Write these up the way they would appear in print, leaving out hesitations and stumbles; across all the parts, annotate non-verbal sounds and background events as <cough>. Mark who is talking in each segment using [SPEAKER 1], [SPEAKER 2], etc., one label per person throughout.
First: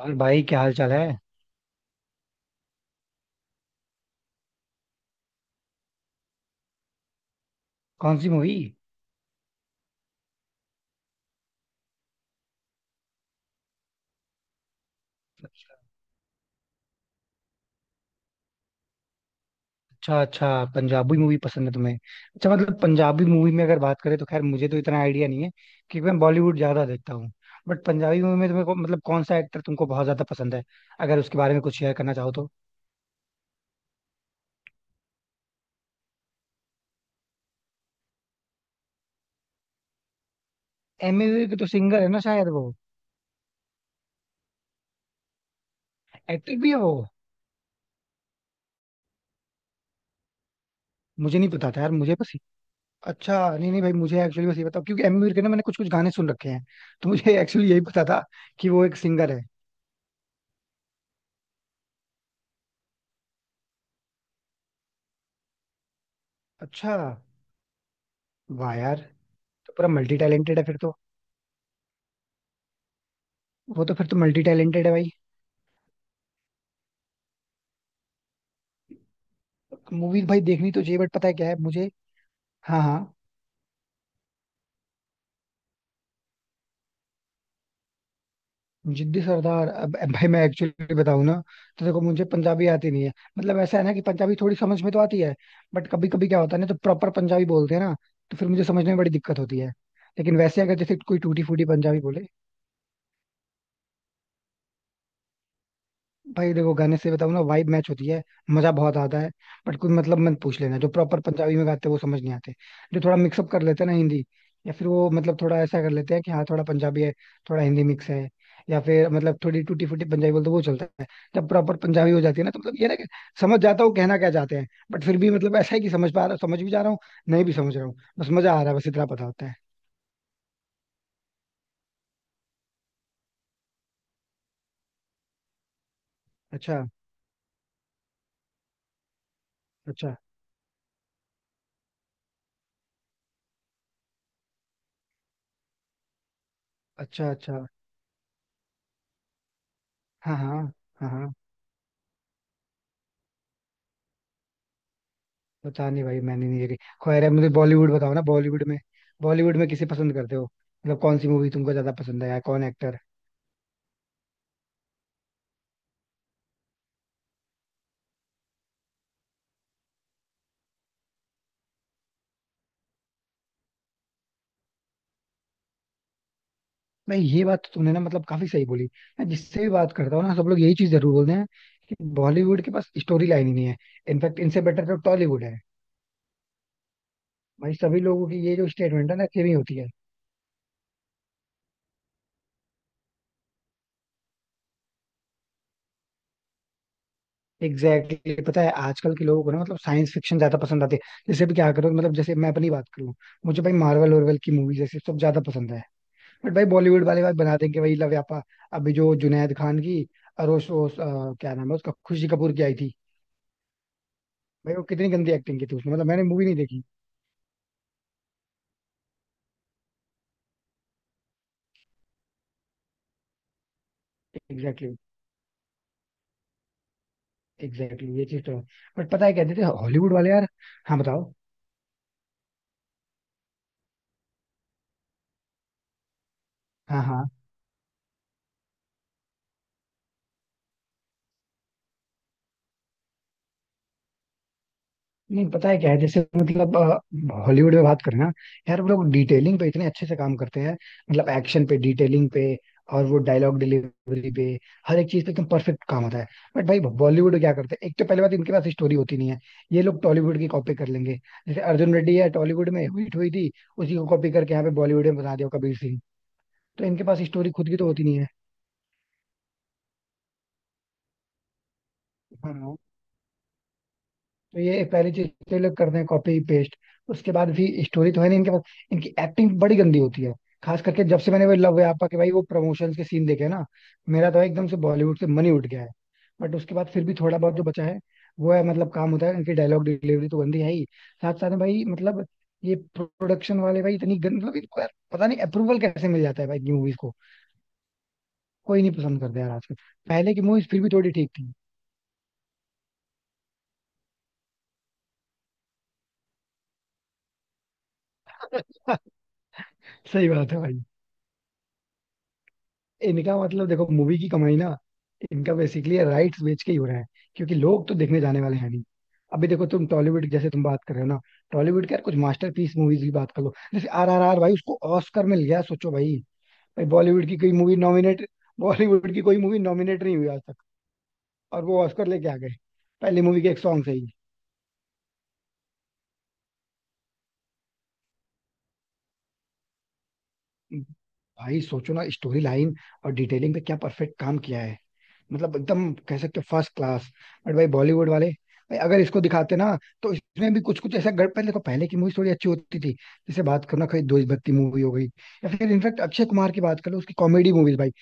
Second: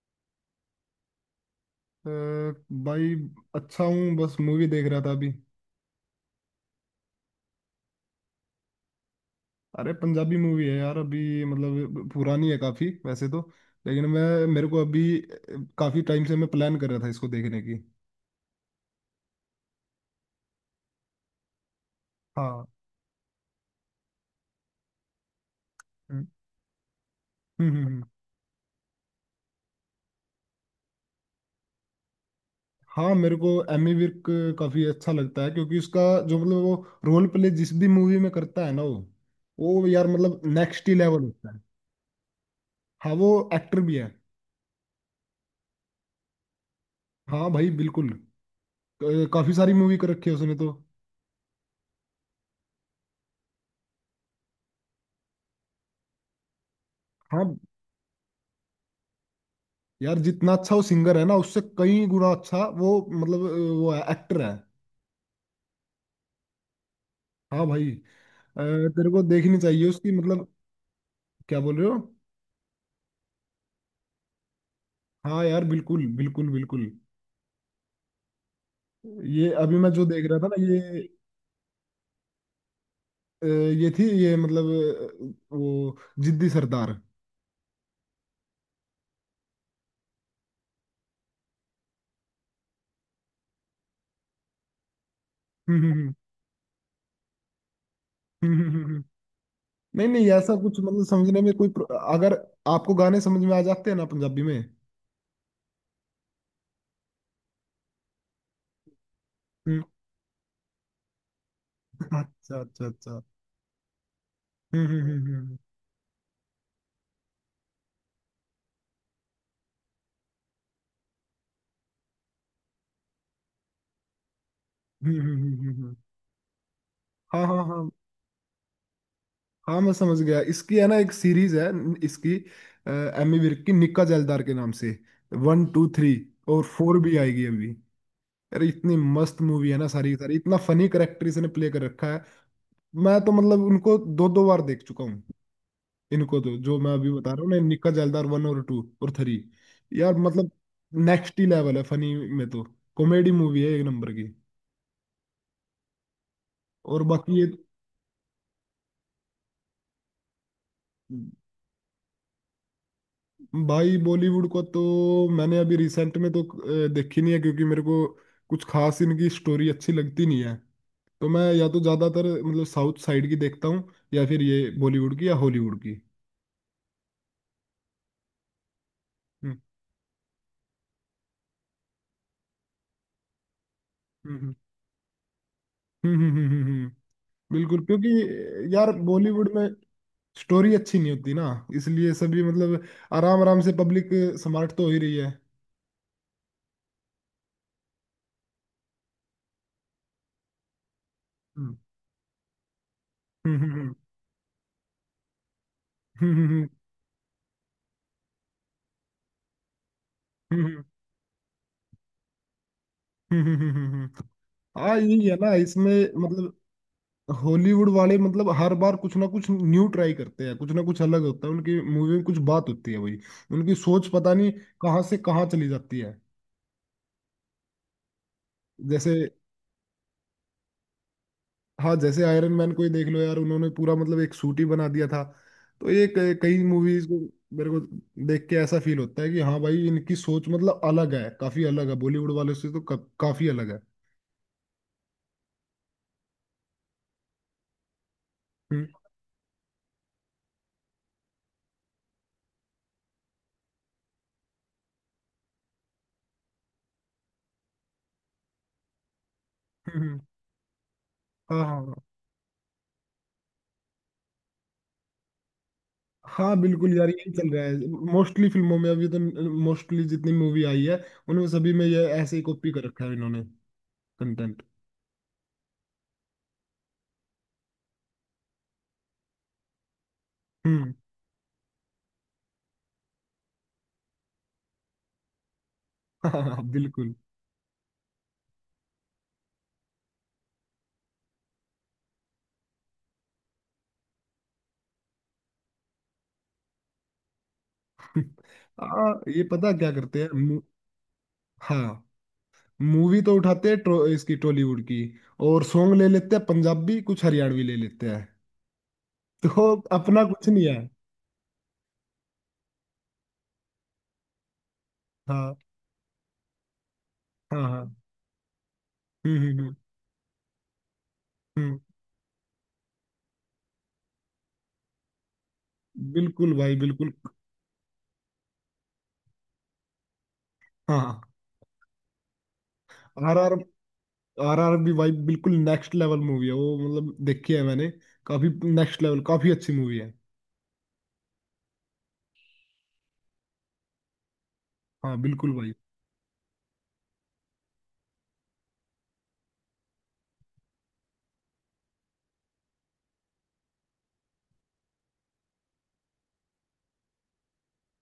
[SPEAKER 1] और भाई, क्या हाल चाल है?
[SPEAKER 2] अ, भाई, अच्छा हूँ। बस मूवी देख रहा था अभी।
[SPEAKER 1] कौन सी मूवी?
[SPEAKER 2] अरे पंजाबी मूवी है यार, अभी मतलब पुरानी है काफी वैसे तो। लेकिन मैं मेरे को अभी काफी टाइम से मैं प्लान कर रहा था इसको देखने की।
[SPEAKER 1] अच्छा, अच्छा. पंजाबी मूवी पसंद है तुम्हें? अच्छा,
[SPEAKER 2] हाँ।
[SPEAKER 1] मतलब पंजाबी मूवी में अगर बात करें तो खैर मुझे तो इतना आइडिया नहीं है, क्योंकि मैं
[SPEAKER 2] हम्म,
[SPEAKER 1] बॉलीवुड ज्यादा देखता हूँ.
[SPEAKER 2] हम्म,
[SPEAKER 1] बट
[SPEAKER 2] हम्म,
[SPEAKER 1] पंजाबी मूवी में तुम्हें मतलब कौन सा एक्टर तुमको बहुत ज्यादा पसंद है, अगर उसके बारे में कुछ शेयर करना चाहो तो.
[SPEAKER 2] हाँ, मेरे को एमी विर्क काफी अच्छा लगता है क्योंकि उसका जो मतलब वो रोल प्ले जिस भी मूवी में करता है ना, वो यार मतलब नेक्स्ट ही लेवल
[SPEAKER 1] एमी विर्क
[SPEAKER 2] होता
[SPEAKER 1] के
[SPEAKER 2] है।
[SPEAKER 1] तो सिंगर है ना शायद वो.
[SPEAKER 2] हाँ, वो एक्टर भी है।
[SPEAKER 1] एक्टर भी है वो?
[SPEAKER 2] हाँ भाई बिल्कुल। काफी सारी मूवी कर रखी है उसने तो।
[SPEAKER 1] मुझे नहीं पता था यार, मुझे बस. अच्छा, नहीं नहीं भाई, मुझे एक्चुअली बस ये बताओ, क्योंकि एमी विर्क के ना मैंने कुछ कुछ गाने सुन रखे हैं. तो मुझे <laughs>
[SPEAKER 2] हाँ
[SPEAKER 1] एक्चुअली यही पता था कि वो एक सिंगर है.
[SPEAKER 2] यार, जितना अच्छा वो सिंगर है ना, उससे कई गुना अच्छा वो मतलब वो है एक्टर है।
[SPEAKER 1] अच्छा.
[SPEAKER 2] हाँ भाई। अ,
[SPEAKER 1] वाह यार.
[SPEAKER 2] तेरे को देखनी
[SPEAKER 1] तो पूरा
[SPEAKER 2] चाहिए उसकी
[SPEAKER 1] मल्टी
[SPEAKER 2] मतलब।
[SPEAKER 1] टैलेंटेड है फिर तो.
[SPEAKER 2] क्या बोल रहे हो।
[SPEAKER 1] वो तो फिर तो मल्टी टैलेंटेड है भाई.
[SPEAKER 2] हाँ यार बिल्कुल बिल्कुल बिल्कुल। ये अभी मैं जो
[SPEAKER 1] मूवीज
[SPEAKER 2] देख रहा
[SPEAKER 1] भाई
[SPEAKER 2] था ना
[SPEAKER 1] देखनी
[SPEAKER 2] ये
[SPEAKER 1] तो चाहिए, बट पता है क्या है मुझे. हाँ, हाँ.
[SPEAKER 2] ये थी ये मतलब वो जिद्दी सरदार। <laughs>
[SPEAKER 1] जिद्दी सरदार. अब भाई मैं एक्चुअली बताऊँ ना, तो देखो, मुझे पंजाबी आती नहीं है. मतलब ऐसा है ना कि पंजाबी थोड़ी समझ में तो आती है,
[SPEAKER 2] हम्म,
[SPEAKER 1] बट कभी
[SPEAKER 2] हम्म,
[SPEAKER 1] कभी क्या होता है ना, तो प्रॉपर पंजाबी बोलते हैं ना, तो फिर
[SPEAKER 2] हम्म,
[SPEAKER 1] मुझे समझने में बड़ी दिक्कत होती है.
[SPEAKER 2] नहीं नहीं,
[SPEAKER 1] लेकिन
[SPEAKER 2] ऐसा
[SPEAKER 1] वैसे अगर
[SPEAKER 2] कुछ
[SPEAKER 1] जैसे
[SPEAKER 2] मतलब
[SPEAKER 1] कोई
[SPEAKER 2] समझने
[SPEAKER 1] टूटी
[SPEAKER 2] में
[SPEAKER 1] फूटी
[SPEAKER 2] कोई
[SPEAKER 1] पंजाबी बोले.
[SPEAKER 2] अगर आपको गाने समझ में आ जाते हैं ना पंजाबी में। <laughs>
[SPEAKER 1] भाई देखो, गाने से बताऊं ना, वाइब मैच होती है. मजा बहुत आता है. बट
[SPEAKER 2] हम्म।
[SPEAKER 1] कोई मतलब मत पूछ लेना, जो प्रॉपर पंजाबी में गाते हैं वो समझ नहीं आते.
[SPEAKER 2] अच्छा अच्छा
[SPEAKER 1] जो थोड़ा
[SPEAKER 2] अच्छा।
[SPEAKER 1] मिक्सअप कर लेते हैं ना हिंदी,
[SPEAKER 2] <laughs>
[SPEAKER 1] या
[SPEAKER 2] हम्म,
[SPEAKER 1] फिर वो
[SPEAKER 2] हम्म,
[SPEAKER 1] मतलब थोड़ा
[SPEAKER 2] हम्म,
[SPEAKER 1] ऐसा कर लेते हैं कि हाँ थोड़ा पंजाबी है, थोड़ा हिंदी मिक्स है, या फिर मतलब थोड़ी टूटी फूटी पंजाबी बोलते हैं, वो चलता है. जब प्रॉपर पंजाबी हो जाती है ना तो मतलब ये ना कि समझ जाता हूँ कहना क्या चाहते हैं, बट फिर
[SPEAKER 2] हम्म,
[SPEAKER 1] भी
[SPEAKER 2] हम्म, हम्म,
[SPEAKER 1] मतलब ऐसा है कि समझ पा रहा, समझ भी जा रहा हूँ, नहीं
[SPEAKER 2] हाँ
[SPEAKER 1] भी
[SPEAKER 2] हाँ
[SPEAKER 1] समझ रहा
[SPEAKER 2] हाँ।
[SPEAKER 1] हूँ, बस मजा आ रहा है, बस इतना पता होता है.
[SPEAKER 2] हाँ मैं समझ गया, इसकी है ना? एक सीरीज है इसकी। अ, एमी विर्क की निक्का जैलदार के नाम से 1 2 3। और
[SPEAKER 1] अच्छा,
[SPEAKER 2] 4 भी आएगी अभी। अरे इतनी मस्त मूवी है ना, सारी
[SPEAKER 1] अच्छा,
[SPEAKER 2] की सारी, इतना फनी करेक्टर इसने प्ले कर रखा है। मैं तो मतलब उनको दो दो बार देख चुका हूँ। इनको तो जो मैं अभी
[SPEAKER 1] अच्छा,
[SPEAKER 2] बता रहा हूँ ना,
[SPEAKER 1] अच्छा.
[SPEAKER 2] निक्का जैलदार 1 और 2 और 3। यार
[SPEAKER 1] हाँ,
[SPEAKER 2] मतलब
[SPEAKER 1] हाँ, हाँ, हाँ.
[SPEAKER 2] नेक्स्ट ही लेवल है फनी में तो। कॉमेडी मूवी है एक नंबर की।
[SPEAKER 1] पता नहीं भाई, मैंने नहीं देखी.
[SPEAKER 2] और
[SPEAKER 1] खैर है,
[SPEAKER 2] बाकी ये।
[SPEAKER 1] मुझे बॉलीवुड बताओ ना, बॉलीवुड में. बॉलीवुड में किसे पसंद करते हो, मतलब कौन सी मूवी तुमको ज्यादा पसंद है या कौन एक्टर?
[SPEAKER 2] भाई बॉलीवुड को तो मैंने अभी रिसेंट में तो देखी नहीं है, क्योंकि मेरे को कुछ खास इनकी स्टोरी अच्छी लगती नहीं है। तो मैं या तो ज्यादातर मतलब साउथ साइड की देखता हूँ, या फिर ये बॉलीवुड की या हॉलीवुड की।
[SPEAKER 1] मैं, ये बात तो तुमने ना मतलब काफी सही बोली. मैं
[SPEAKER 2] हम्म,
[SPEAKER 1] जिससे भी बात करता हूँ ना, सब लोग यही चीज जरूर बोलते हैं कि बॉलीवुड के पास स्टोरी लाइन ही नहीं है. इनफैक्ट
[SPEAKER 2] हम्म,
[SPEAKER 1] इनसे बेटर तो टॉलीवुड है.
[SPEAKER 2] हम्म, हम्म,
[SPEAKER 1] भाई
[SPEAKER 2] बिल्कुल
[SPEAKER 1] सभी लोगों की ये जो
[SPEAKER 2] क्योंकि यार
[SPEAKER 1] स्टेटमेंट है ना, सेम
[SPEAKER 2] बॉलीवुड
[SPEAKER 1] ही
[SPEAKER 2] में
[SPEAKER 1] होती है.
[SPEAKER 2] स्टोरी अच्छी नहीं होती ना, इसलिए सभी मतलब आराम आराम से पब्लिक स्मार्ट तो हो ही रही है।
[SPEAKER 1] Exactly exactly. पता है आजकल के लोगों को ना मतलब साइंस फिक्शन ज्यादा पसंद आती है. जैसे भी क्या
[SPEAKER 2] हम्म,
[SPEAKER 1] करो, मतलब जैसे मैं अपनी बात करूँ,
[SPEAKER 2] हम्म,
[SPEAKER 1] मुझे भाई
[SPEAKER 2] हम्म,
[SPEAKER 1] मार्वल वार्वल की मूवीज ऐसे सब ज्यादा पसंद है.
[SPEAKER 2] हम्म,
[SPEAKER 1] बट भाई
[SPEAKER 2] हम्म,
[SPEAKER 1] बॉलीवुड वाले भाई बना देंगे वही लव यापा. अभी जो जुनैद खान की और
[SPEAKER 2] हम्म,
[SPEAKER 1] उस,
[SPEAKER 2] हम्म,
[SPEAKER 1] उस अ, क्या नाम है उसका, खुशी कपूर की आई थी.
[SPEAKER 2] हम्म।
[SPEAKER 1] भाई वो
[SPEAKER 2] हाँ
[SPEAKER 1] कितनी
[SPEAKER 2] यही
[SPEAKER 1] गंदी
[SPEAKER 2] है ना
[SPEAKER 1] एक्टिंग की थी
[SPEAKER 2] इसमें
[SPEAKER 1] उसमें, मतलब मैंने मूवी नहीं
[SPEAKER 2] मतलब।
[SPEAKER 1] देखी.
[SPEAKER 2] हॉलीवुड वाले मतलब हर बार कुछ ना कुछ न्यू ट्राई करते हैं, कुछ ना कुछ अलग होता है उनकी मूवी में, कुछ बात होती है भाई। उनकी सोच पता नहीं
[SPEAKER 1] एग्जैक्टली.
[SPEAKER 2] कहाँ से कहाँ चली जाती है।
[SPEAKER 1] एग्जैक्टली, ये चीज तो है. बट
[SPEAKER 2] जैसे।
[SPEAKER 1] पता है कहते थे हॉलीवुड वाले यार. हाँ बताओ.
[SPEAKER 2] हाँ जैसे आयरन मैन को ही देख लो यार, उन्होंने पूरा मतलब एक सूट ही बना दिया था। तो ये कई
[SPEAKER 1] हाँ,
[SPEAKER 2] मूवीज को,
[SPEAKER 1] हाँ.
[SPEAKER 2] मेरे को देख के ऐसा फील होता है कि हाँ भाई, इनकी सोच मतलब अलग है, काफी अलग है बॉलीवुड वालों से, तो काफी अलग है।
[SPEAKER 1] नहीं, पता है क्या है, जैसे मतलब हॉलीवुड में बात करें ना, यार
[SPEAKER 2] हम्म,
[SPEAKER 1] वो लोग डिटेलिंग पे इतने अच्छे से काम करते हैं, मतलब एक्शन पे, डिटेलिंग पे, और वो डायलॉग डिलीवरी पे, हर एक चीज पे एकदम परफेक्ट काम होता है. बट भाई बॉलीवुड में क्या करते हैं, एक तो पहले बात इनके पास स्टोरी होती नहीं है. ये लोग
[SPEAKER 2] हम्म।
[SPEAKER 1] टॉलीवुड की कॉपी कर लेंगे. जैसे
[SPEAKER 2] हाँ हाँ हाँ।
[SPEAKER 1] अर्जुन रेड्डी है, टॉलीवुड में हिट हुई थी, उसी को कॉपी करके यहाँ पे बॉलीवुड में बना दिया कबीर सिंह.
[SPEAKER 2] हाँ
[SPEAKER 1] तो
[SPEAKER 2] बिल्कुल
[SPEAKER 1] इनके
[SPEAKER 2] यार,
[SPEAKER 1] पास
[SPEAKER 2] यही चल
[SPEAKER 1] स्टोरी
[SPEAKER 2] रहा
[SPEAKER 1] खुद की तो
[SPEAKER 2] है।
[SPEAKER 1] होती नहीं
[SPEAKER 2] मोस्टली फिल्मों में अभी तो, मोस्टली जितनी मूवी आई है उनमें सभी में ये ऐसे ही कॉपी
[SPEAKER 1] है.
[SPEAKER 2] कर रखा है इन्होंने
[SPEAKER 1] तो
[SPEAKER 2] कंटेंट।
[SPEAKER 1] ये पहली चीज तो ये लोग करते हैं, कॉपी पेस्ट. उसके बाद भी स्टोरी तो है नहीं इनके पास. इनकी एक्टिंग बड़ी गंदी होती है, खास
[SPEAKER 2] हम्म।
[SPEAKER 1] करके जब से मैंने वो लव है आपा के भाई वो प्रमोशंस के सीन देखे ना, मेरा तो एकदम से बॉलीवुड से मन ही उठ गया है.
[SPEAKER 2] <laughs>
[SPEAKER 1] बट
[SPEAKER 2] हाँ
[SPEAKER 1] उसके बाद फिर
[SPEAKER 2] बिल्कुल।
[SPEAKER 1] भी थोड़ा बहुत जो बचा है, वो है मतलब काम होता है, इनकी डायलॉग डिलीवरी तो गंदी है ही, साथ साथ में भाई मतलब ये प्रोडक्शन वाले भाई इतनी गंद, मतलब इनको यार पता नहीं अप्रूवल कैसे मिल जाता है भाई मूवीज को. कोई नहीं
[SPEAKER 2] हाँ,
[SPEAKER 1] पसंद करता
[SPEAKER 2] ये
[SPEAKER 1] यार
[SPEAKER 2] पता
[SPEAKER 1] आजकल.
[SPEAKER 2] क्या करते हैं
[SPEAKER 1] पहले की मूवीज फिर भी थोड़ी ठीक थी.
[SPEAKER 2] हाँ, मूवी तो उठाते हैं इसकी टॉलीवुड की। और सॉन्ग ले लेते हैं पंजाबी, कुछ हरियाणवी ले लेते हैं।
[SPEAKER 1] <laughs>
[SPEAKER 2] <laughs> तो अपना
[SPEAKER 1] सही
[SPEAKER 2] कुछ
[SPEAKER 1] बात है
[SPEAKER 2] नहीं है।
[SPEAKER 1] भाई. इनका मतलब देखो मूवी की कमाई ना, इनका
[SPEAKER 2] हाँ
[SPEAKER 1] बेसिकली राइट्स बेच के ही हो रहा है, क्योंकि
[SPEAKER 2] हाँ
[SPEAKER 1] लोग
[SPEAKER 2] हाँ,
[SPEAKER 1] तो देखने जाने वाले हैं नहीं.
[SPEAKER 2] हम्म,
[SPEAKER 1] अभी
[SPEAKER 2] हम्म,
[SPEAKER 1] देखो
[SPEAKER 2] हम्म,
[SPEAKER 1] तुम टॉलीवुड, जैसे तुम बात कर रहे हो ना,
[SPEAKER 2] हम्म।
[SPEAKER 1] टॉलीवुड के यार कुछ मास्टरपीस मूवीज की बात कर लो, जैसे आर आर आर, भाई उसको ऑस्कर मिल गया, सोचो भाई.
[SPEAKER 2] बिल्कुल भाई
[SPEAKER 1] भाई
[SPEAKER 2] बिल्कुल।
[SPEAKER 1] बॉलीवुड की कोई मूवी नॉमिनेट, बॉलीवुड की कोई मूवी नॉमिनेट नहीं हुई आज तक,
[SPEAKER 2] हाँ।
[SPEAKER 1] और वो ऑस्कर लेके आ गए पहली
[SPEAKER 2] आर
[SPEAKER 1] मूवी के
[SPEAKER 2] आर
[SPEAKER 1] एक सॉन्ग से ही.
[SPEAKER 2] आर आर बी भाई, बिल्कुल नेक्स्ट लेवल मूवी है वो, मतलब देखी है मैंने काफी। नेक्स्ट लेवल काफी अच्छी मूवी है।
[SPEAKER 1] भाई सोचो ना, स्टोरी लाइन और डिटेलिंग पे क्या परफेक्ट काम किया है.
[SPEAKER 2] हाँ बिल्कुल
[SPEAKER 1] मतलब
[SPEAKER 2] भाई।
[SPEAKER 1] एकदम कह सकते हो फर्स्ट क्लास. बट भाई बॉलीवुड वाले, भाई अगर इसको दिखाते ना, तो इसमें भी कुछ कुछ ऐसा गड़. पहले देखो, पहले की मूवी थोड़ी अच्छी होती थी, जैसे बात करो ना कोई देशभक्ति मूवी हो गई, या फिर इनफैक्ट अक्षय कुमार की बात करो, उसकी कॉमेडी मूवीज भाई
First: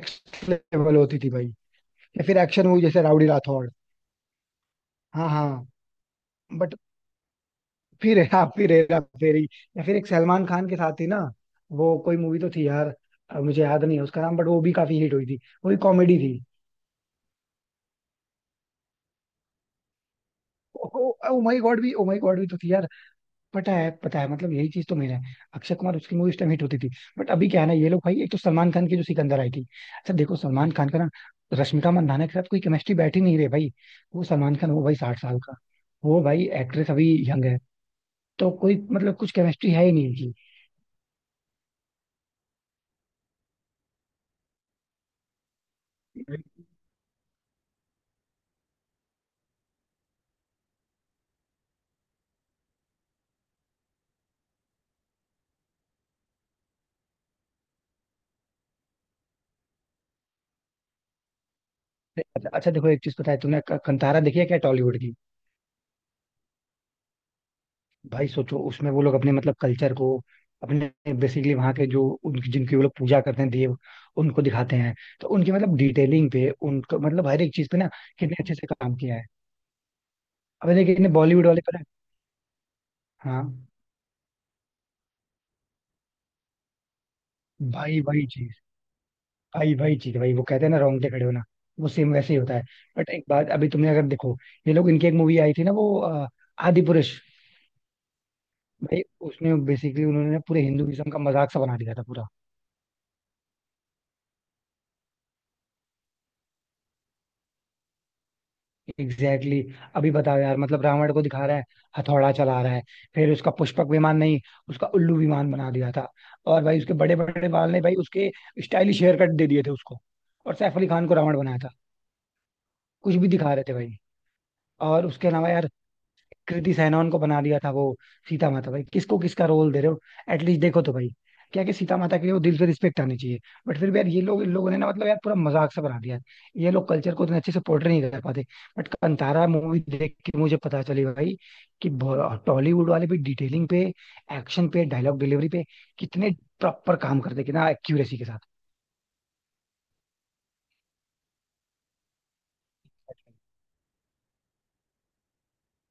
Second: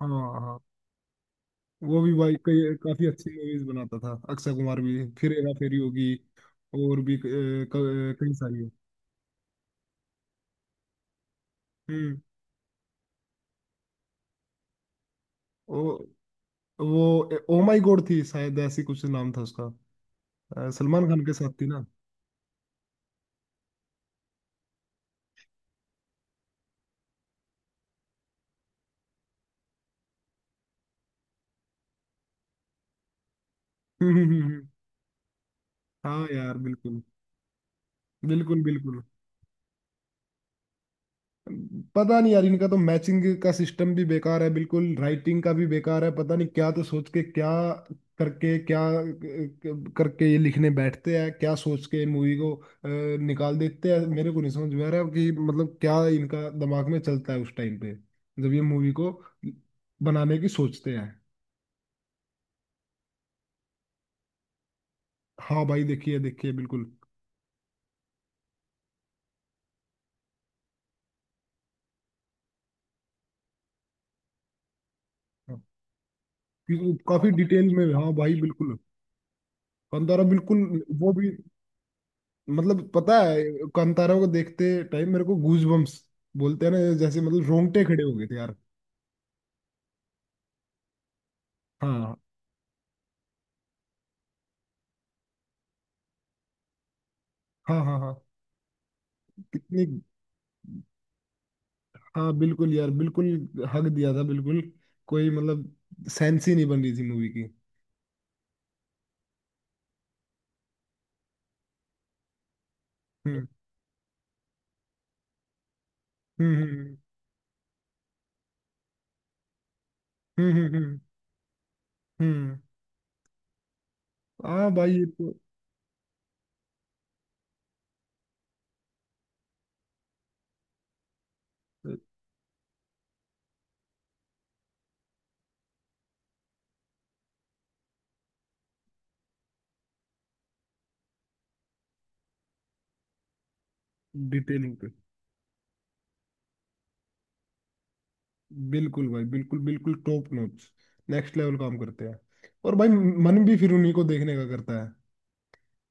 [SPEAKER 2] हाँ हाँ,
[SPEAKER 1] लेवल होती थी भाई.
[SPEAKER 2] वो भी
[SPEAKER 1] या
[SPEAKER 2] भाई
[SPEAKER 1] फिर एक्शन
[SPEAKER 2] कई
[SPEAKER 1] मूवी जैसे
[SPEAKER 2] काफी
[SPEAKER 1] राउडी
[SPEAKER 2] अच्छी मूवीज
[SPEAKER 1] राठौड़.
[SPEAKER 2] बनाता था अक्षय कुमार भी,
[SPEAKER 1] हाँ,
[SPEAKER 2] फिर हेरा
[SPEAKER 1] हाँ.
[SPEAKER 2] फेरी होगी।
[SPEAKER 1] बट
[SPEAKER 2] और भी
[SPEAKER 1] फिर <laughs>
[SPEAKER 2] कई सारी है।
[SPEAKER 1] हेरा फेरी. या फिर एक सलमान खान के साथ ही ना वो कोई
[SPEAKER 2] हम्म,
[SPEAKER 1] मूवी तो थी यार, अब मुझे याद नहीं है उसका नाम, बट वो भी काफी हिट हुई थी, वो भी
[SPEAKER 2] वो
[SPEAKER 1] कॉमेडी थी.
[SPEAKER 2] वो ओ माई गॉड थी शायद, ऐसी कुछ नाम था उसका। सलमान खान के
[SPEAKER 1] ओ
[SPEAKER 2] साथ
[SPEAKER 1] माय
[SPEAKER 2] थी
[SPEAKER 1] गॉड
[SPEAKER 2] ना।
[SPEAKER 1] भी, ओ माय
[SPEAKER 2] <laughs>
[SPEAKER 1] गॉड भी तो थी यार. पता है, पता है, मतलब यही चीज तो मेरा है, अक्षय कुमार, उसकी मूवी उस टाइम हिट होती थी. बट अभी क्या है ना, ये लोग भाई एक तो सलमान खान की जो सिकंदर आई थी, अच्छा देखो सलमान खान का ना रश्मिका मंदाना के साथ कोई केमिस्ट्री बैठ ही नहीं रही भाई.
[SPEAKER 2] हम्म,
[SPEAKER 1] वो सलमान खान वो भाई 60 साल का, वो
[SPEAKER 2] हाँ
[SPEAKER 1] भाई
[SPEAKER 2] यार
[SPEAKER 1] एक्ट्रेस
[SPEAKER 2] बिल्कुल
[SPEAKER 1] अभी यंग है, तो
[SPEAKER 2] बिल्कुल
[SPEAKER 1] कोई
[SPEAKER 2] बिल्कुल।
[SPEAKER 1] मतलब कुछ केमिस्ट्री है ही नहीं इनकी.
[SPEAKER 2] पता नहीं यार, इनका तो मैचिंग का सिस्टम भी बेकार है बिल्कुल, राइटिंग का भी बेकार है। पता नहीं, क्या तो सोच के, क्या करके क्या करके ये लिखने बैठते हैं, क्या सोच के मूवी को निकाल देते हैं। मेरे को नहीं समझ में आ रहा कि मतलब क्या इनका दिमाग में चलता है उस टाइम पे जब ये मूवी को बनाने की सोचते हैं।
[SPEAKER 1] अच्छा देखो एक चीज, पता है तुमने कंतारा देखी है क्या, टॉलीवुड की?
[SPEAKER 2] हाँ भाई देखिए देखिए बिल्कुल।
[SPEAKER 1] भाई सोचो उसमें वो लोग अपने मतलब कल्चर को, अपने, बेसिकली वहाँ के जो उनकी जिनकी वो लोग पूजा करते हैं देव, उनको दिखाते हैं. तो उनकी
[SPEAKER 2] हाँ,
[SPEAKER 1] मतलब डिटेलिंग पे,
[SPEAKER 2] क्योंकि
[SPEAKER 1] उनका मतलब
[SPEAKER 2] काफी
[SPEAKER 1] हर एक चीज
[SPEAKER 2] डिटेल
[SPEAKER 1] पे
[SPEAKER 2] में,
[SPEAKER 1] ना
[SPEAKER 2] हाँ
[SPEAKER 1] कितने
[SPEAKER 2] भाई
[SPEAKER 1] अच्छे से
[SPEAKER 2] बिल्कुल।
[SPEAKER 1] काम किया है.
[SPEAKER 2] कंतारा बिल्कुल।
[SPEAKER 1] अब देखिए कितने
[SPEAKER 2] वो भी
[SPEAKER 1] बॉलीवुड वाले पर.
[SPEAKER 2] मतलब पता है
[SPEAKER 1] हाँ
[SPEAKER 2] कांतारा को देखते टाइम मेरे को गूज बम्स बोलते हैं ना, जैसे मतलब रोंगटे
[SPEAKER 1] भाई
[SPEAKER 2] खड़े हो गए
[SPEAKER 1] वही
[SPEAKER 2] थे
[SPEAKER 1] चीज,
[SPEAKER 2] यार।
[SPEAKER 1] भाई वही चीज, भाई वो कहते हैं ना रोंगटे खड़े होना, वो सेम
[SPEAKER 2] हाँ।
[SPEAKER 1] वैसे ही होता है. बट एक बात, अभी तुमने अगर देखो, ये लोग, इनकी एक मूवी आई थी ना वो, आदि पुरुष.
[SPEAKER 2] हाँ हाँ हाँ।
[SPEAKER 1] भाई उसमें
[SPEAKER 2] कितनी।
[SPEAKER 1] बेसिकली उन्होंने पूरे हिंदुइज्म का मजाक सा बना दिया था पूरा.
[SPEAKER 2] हाँ बिल्कुल यार बिल्कुल, हक दिया था बिल्कुल, कोई मतलब सेंस ही नहीं बन रही थी मूवी की।
[SPEAKER 1] Exactly exactly. अभी बताओ यार, मतलब रावण को दिखा रहा है, हथौड़ा चला रहा है, फिर
[SPEAKER 2] हम्म,
[SPEAKER 1] उसका पुष्पक विमान नहीं, उसका उल्लू विमान बना दिया था.
[SPEAKER 2] हम्म,
[SPEAKER 1] और भाई उसके
[SPEAKER 2] हम्म,
[SPEAKER 1] बड़े बड़े बाल ने, भाई उसके स्टाइलिश हेयर कट दे दिए थे उसको.
[SPEAKER 2] हम्म,
[SPEAKER 1] और
[SPEAKER 2] हम्म,
[SPEAKER 1] सैफ अली खान को रावण बनाया था.
[SPEAKER 2] हम्म।
[SPEAKER 1] कुछ भी दिखा रहे थे भाई.
[SPEAKER 2] हाँ भाई ये
[SPEAKER 1] और उसके
[SPEAKER 2] तो।
[SPEAKER 1] अलावा यार कृति सैनन को बना दिया था वो सीता माता. भाई किसको किसका रोल दे रहे हो? एटलीस्ट देखो तो भाई, क्या है कि सीता माता के लिए वो दिल से रिस्पेक्ट आनी चाहिए. बट फिर भी यार ये लोग, इन लोगों ने ना मतलब यार पूरा मजाक सा बना दिया. ये लोग कल्चर को इतने अच्छे से पोर्ट्रे नहीं कर पाते. बट कंतारा मूवी देख के मुझे पता चली भाई कि टॉलीवुड वाले भी डिटेलिंग पे, एक्शन
[SPEAKER 2] डिटेलिंग
[SPEAKER 1] पे,
[SPEAKER 2] पे।
[SPEAKER 1] डायलॉग डिलीवरी पे कितने प्रॉपर काम करते, कितना एक्यूरेसी के साथ.
[SPEAKER 2] बिल्कुल भाई बिल्कुल बिल्कुल टॉप नॉच, नेक्स्ट लेवल काम करते हैं। और भाई मन भी फिर उन्हीं को देखने का करता है।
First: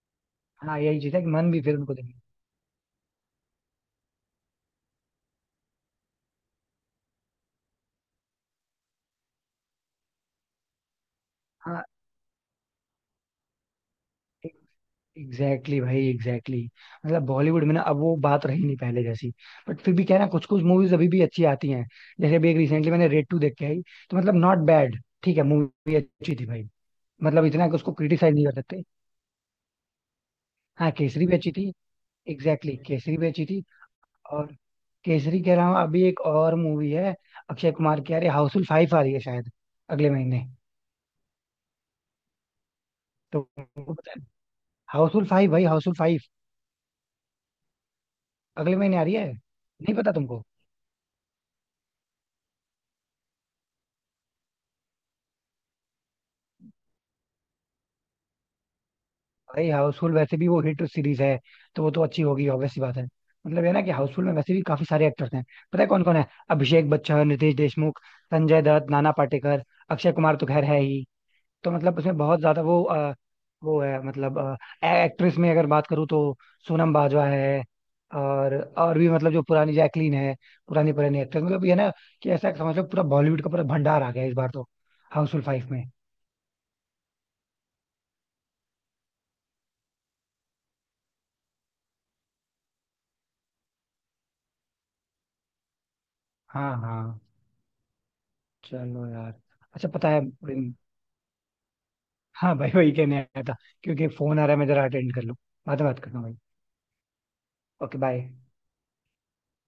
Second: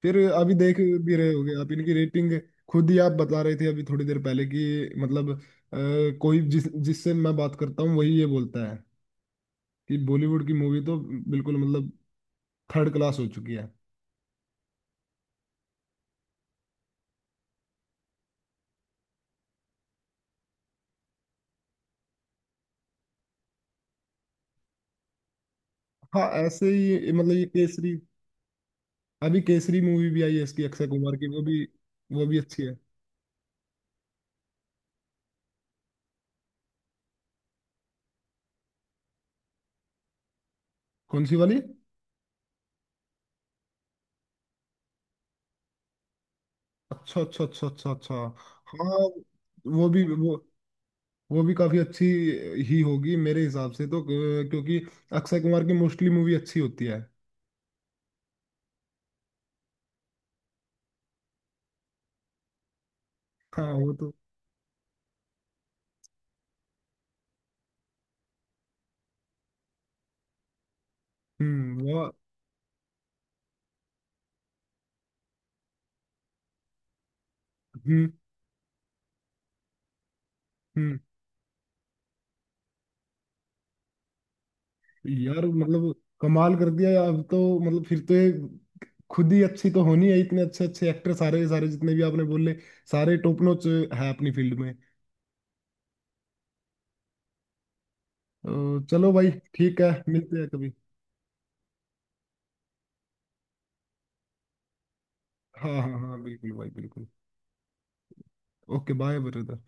[SPEAKER 2] फिर अभी देख
[SPEAKER 1] हाँ यही
[SPEAKER 2] भी
[SPEAKER 1] चीज है कि
[SPEAKER 2] रहे
[SPEAKER 1] मन
[SPEAKER 2] होगे
[SPEAKER 1] भी
[SPEAKER 2] आप,
[SPEAKER 1] फिर
[SPEAKER 2] इनकी
[SPEAKER 1] उनको देंगे.
[SPEAKER 2] रेटिंग खुद ही आप बता रहे थे अभी थोड़ी देर पहले कि मतलब कोई जिस जिससे मैं बात करता हूँ वही ये बोलता है कि बॉलीवुड की मूवी तो बिल्कुल
[SPEAKER 1] हाँ.
[SPEAKER 2] मतलब थर्ड क्लास हो चुकी है।
[SPEAKER 1] एग्जैक्टली exactly भाई, एग्जैक्टली exactly. मतलब बॉलीवुड में ना अब वो बात रही नहीं पहले जैसी, बट फिर भी क्या है ना कुछ कुछ मूवीज अभी भी अच्छी आती हैं. जैसे अभी एक रिसेंटली मैंने रेड 2 देख के आई, तो मतलब नॉट बैड, ठीक है, मूवी
[SPEAKER 2] हाँ
[SPEAKER 1] अच्छी थी
[SPEAKER 2] ऐसे
[SPEAKER 1] भाई.
[SPEAKER 2] ही मतलब ये
[SPEAKER 1] मतलब इतना कि उसको
[SPEAKER 2] केसरी।
[SPEAKER 1] क्रिटिसाइज नहीं कर सकते.
[SPEAKER 2] अभी केसरी मूवी भी आई है इसकी अक्षय
[SPEAKER 1] हाँ
[SPEAKER 2] कुमार
[SPEAKER 1] केसरी
[SPEAKER 2] की,
[SPEAKER 1] भी
[SPEAKER 2] वो
[SPEAKER 1] अच्छी
[SPEAKER 2] भी।
[SPEAKER 1] थी.
[SPEAKER 2] वो भी अच्छी
[SPEAKER 1] एग्जैक्टली
[SPEAKER 2] है।
[SPEAKER 1] exactly, केसरी भी अच्छी थी. और केसरी के अलावा अभी एक और मूवी है अक्षय कुमार की, यार हाउसफुल 5 आ रही है शायद अगले महीने.
[SPEAKER 2] कौन सी वाली?
[SPEAKER 1] तो हाउसफुल 5 भाई, हाउसफुल 5.
[SPEAKER 2] अच्छा अच्छा अच्छा अच्छा अच्छा।
[SPEAKER 1] अगले
[SPEAKER 2] हाँ
[SPEAKER 1] महीने आ रही है,
[SPEAKER 2] वो
[SPEAKER 1] नहीं
[SPEAKER 2] भी
[SPEAKER 1] पता
[SPEAKER 2] वो
[SPEAKER 1] तुमको?
[SPEAKER 2] वो भी काफी अच्छी ही होगी मेरे हिसाब से तो, क्योंकि अक्षय कुमार की मोस्टली मूवी अच्छी होती है।
[SPEAKER 1] भाई हाउसफुल वैसे भी वो हिट सीरीज है, तो वो तो अच्छी होगी ऑब्वियस सी बात है, मतलब ये
[SPEAKER 2] हाँ
[SPEAKER 1] ना कि
[SPEAKER 2] वो तो।
[SPEAKER 1] हाउसफुल में वैसे भी काफी सारे एक्टर्स हैं. पता है कौन कौन है? अभिषेक बच्चन, रितेश देशमुख, संजय दत्त, नाना पाटेकर, अक्षय कुमार तो खैर है ही. तो मतलब
[SPEAKER 2] वो।
[SPEAKER 1] उसमें बहुत ज्यादा वो वो है मतलब, एक्ट्रेस में अगर बात करूँ तो सोनम बाजवा है,
[SPEAKER 2] हम्म,
[SPEAKER 1] और भी मतलब जो पुरानी जैकलीन है, पुरानी
[SPEAKER 2] हम्म,
[SPEAKER 1] पुरानी एक्ट्रेस मतलब ये ना कि ऐसा समझ लो पूरा बॉलीवुड का पूरा भंडार आ गया इस बार तो हाउसफुल
[SPEAKER 2] यार
[SPEAKER 1] फाइव में.
[SPEAKER 2] मतलब कमाल कर दिया यार। अब तो मतलब फिर तो ये खुद ही अच्छी तो होनी है, इतने अच्छे अच्छे एक्टर, सारे सारे जितने भी आपने बोले, सारे टॉप नॉच है अपनी फील्ड में।
[SPEAKER 1] हाँ, हाँ.
[SPEAKER 2] तो
[SPEAKER 1] चलो
[SPEAKER 2] चलो भाई
[SPEAKER 1] यार.
[SPEAKER 2] ठीक
[SPEAKER 1] अच्छा,
[SPEAKER 2] है,
[SPEAKER 1] पता है,
[SPEAKER 2] मिलते हैं कभी।
[SPEAKER 1] हाँ भाई, वही कहने आया था, क्योंकि फोन आ रहा है, मैं जरा अटेंड कर लूँ.
[SPEAKER 2] हाँ
[SPEAKER 1] बाद में
[SPEAKER 2] हाँ
[SPEAKER 1] बात करता
[SPEAKER 2] हाँ
[SPEAKER 1] हूँ भाई.
[SPEAKER 2] बिल्कुल भाई बिल्कुल।
[SPEAKER 1] Okay bye.
[SPEAKER 2] Okay, bye brother.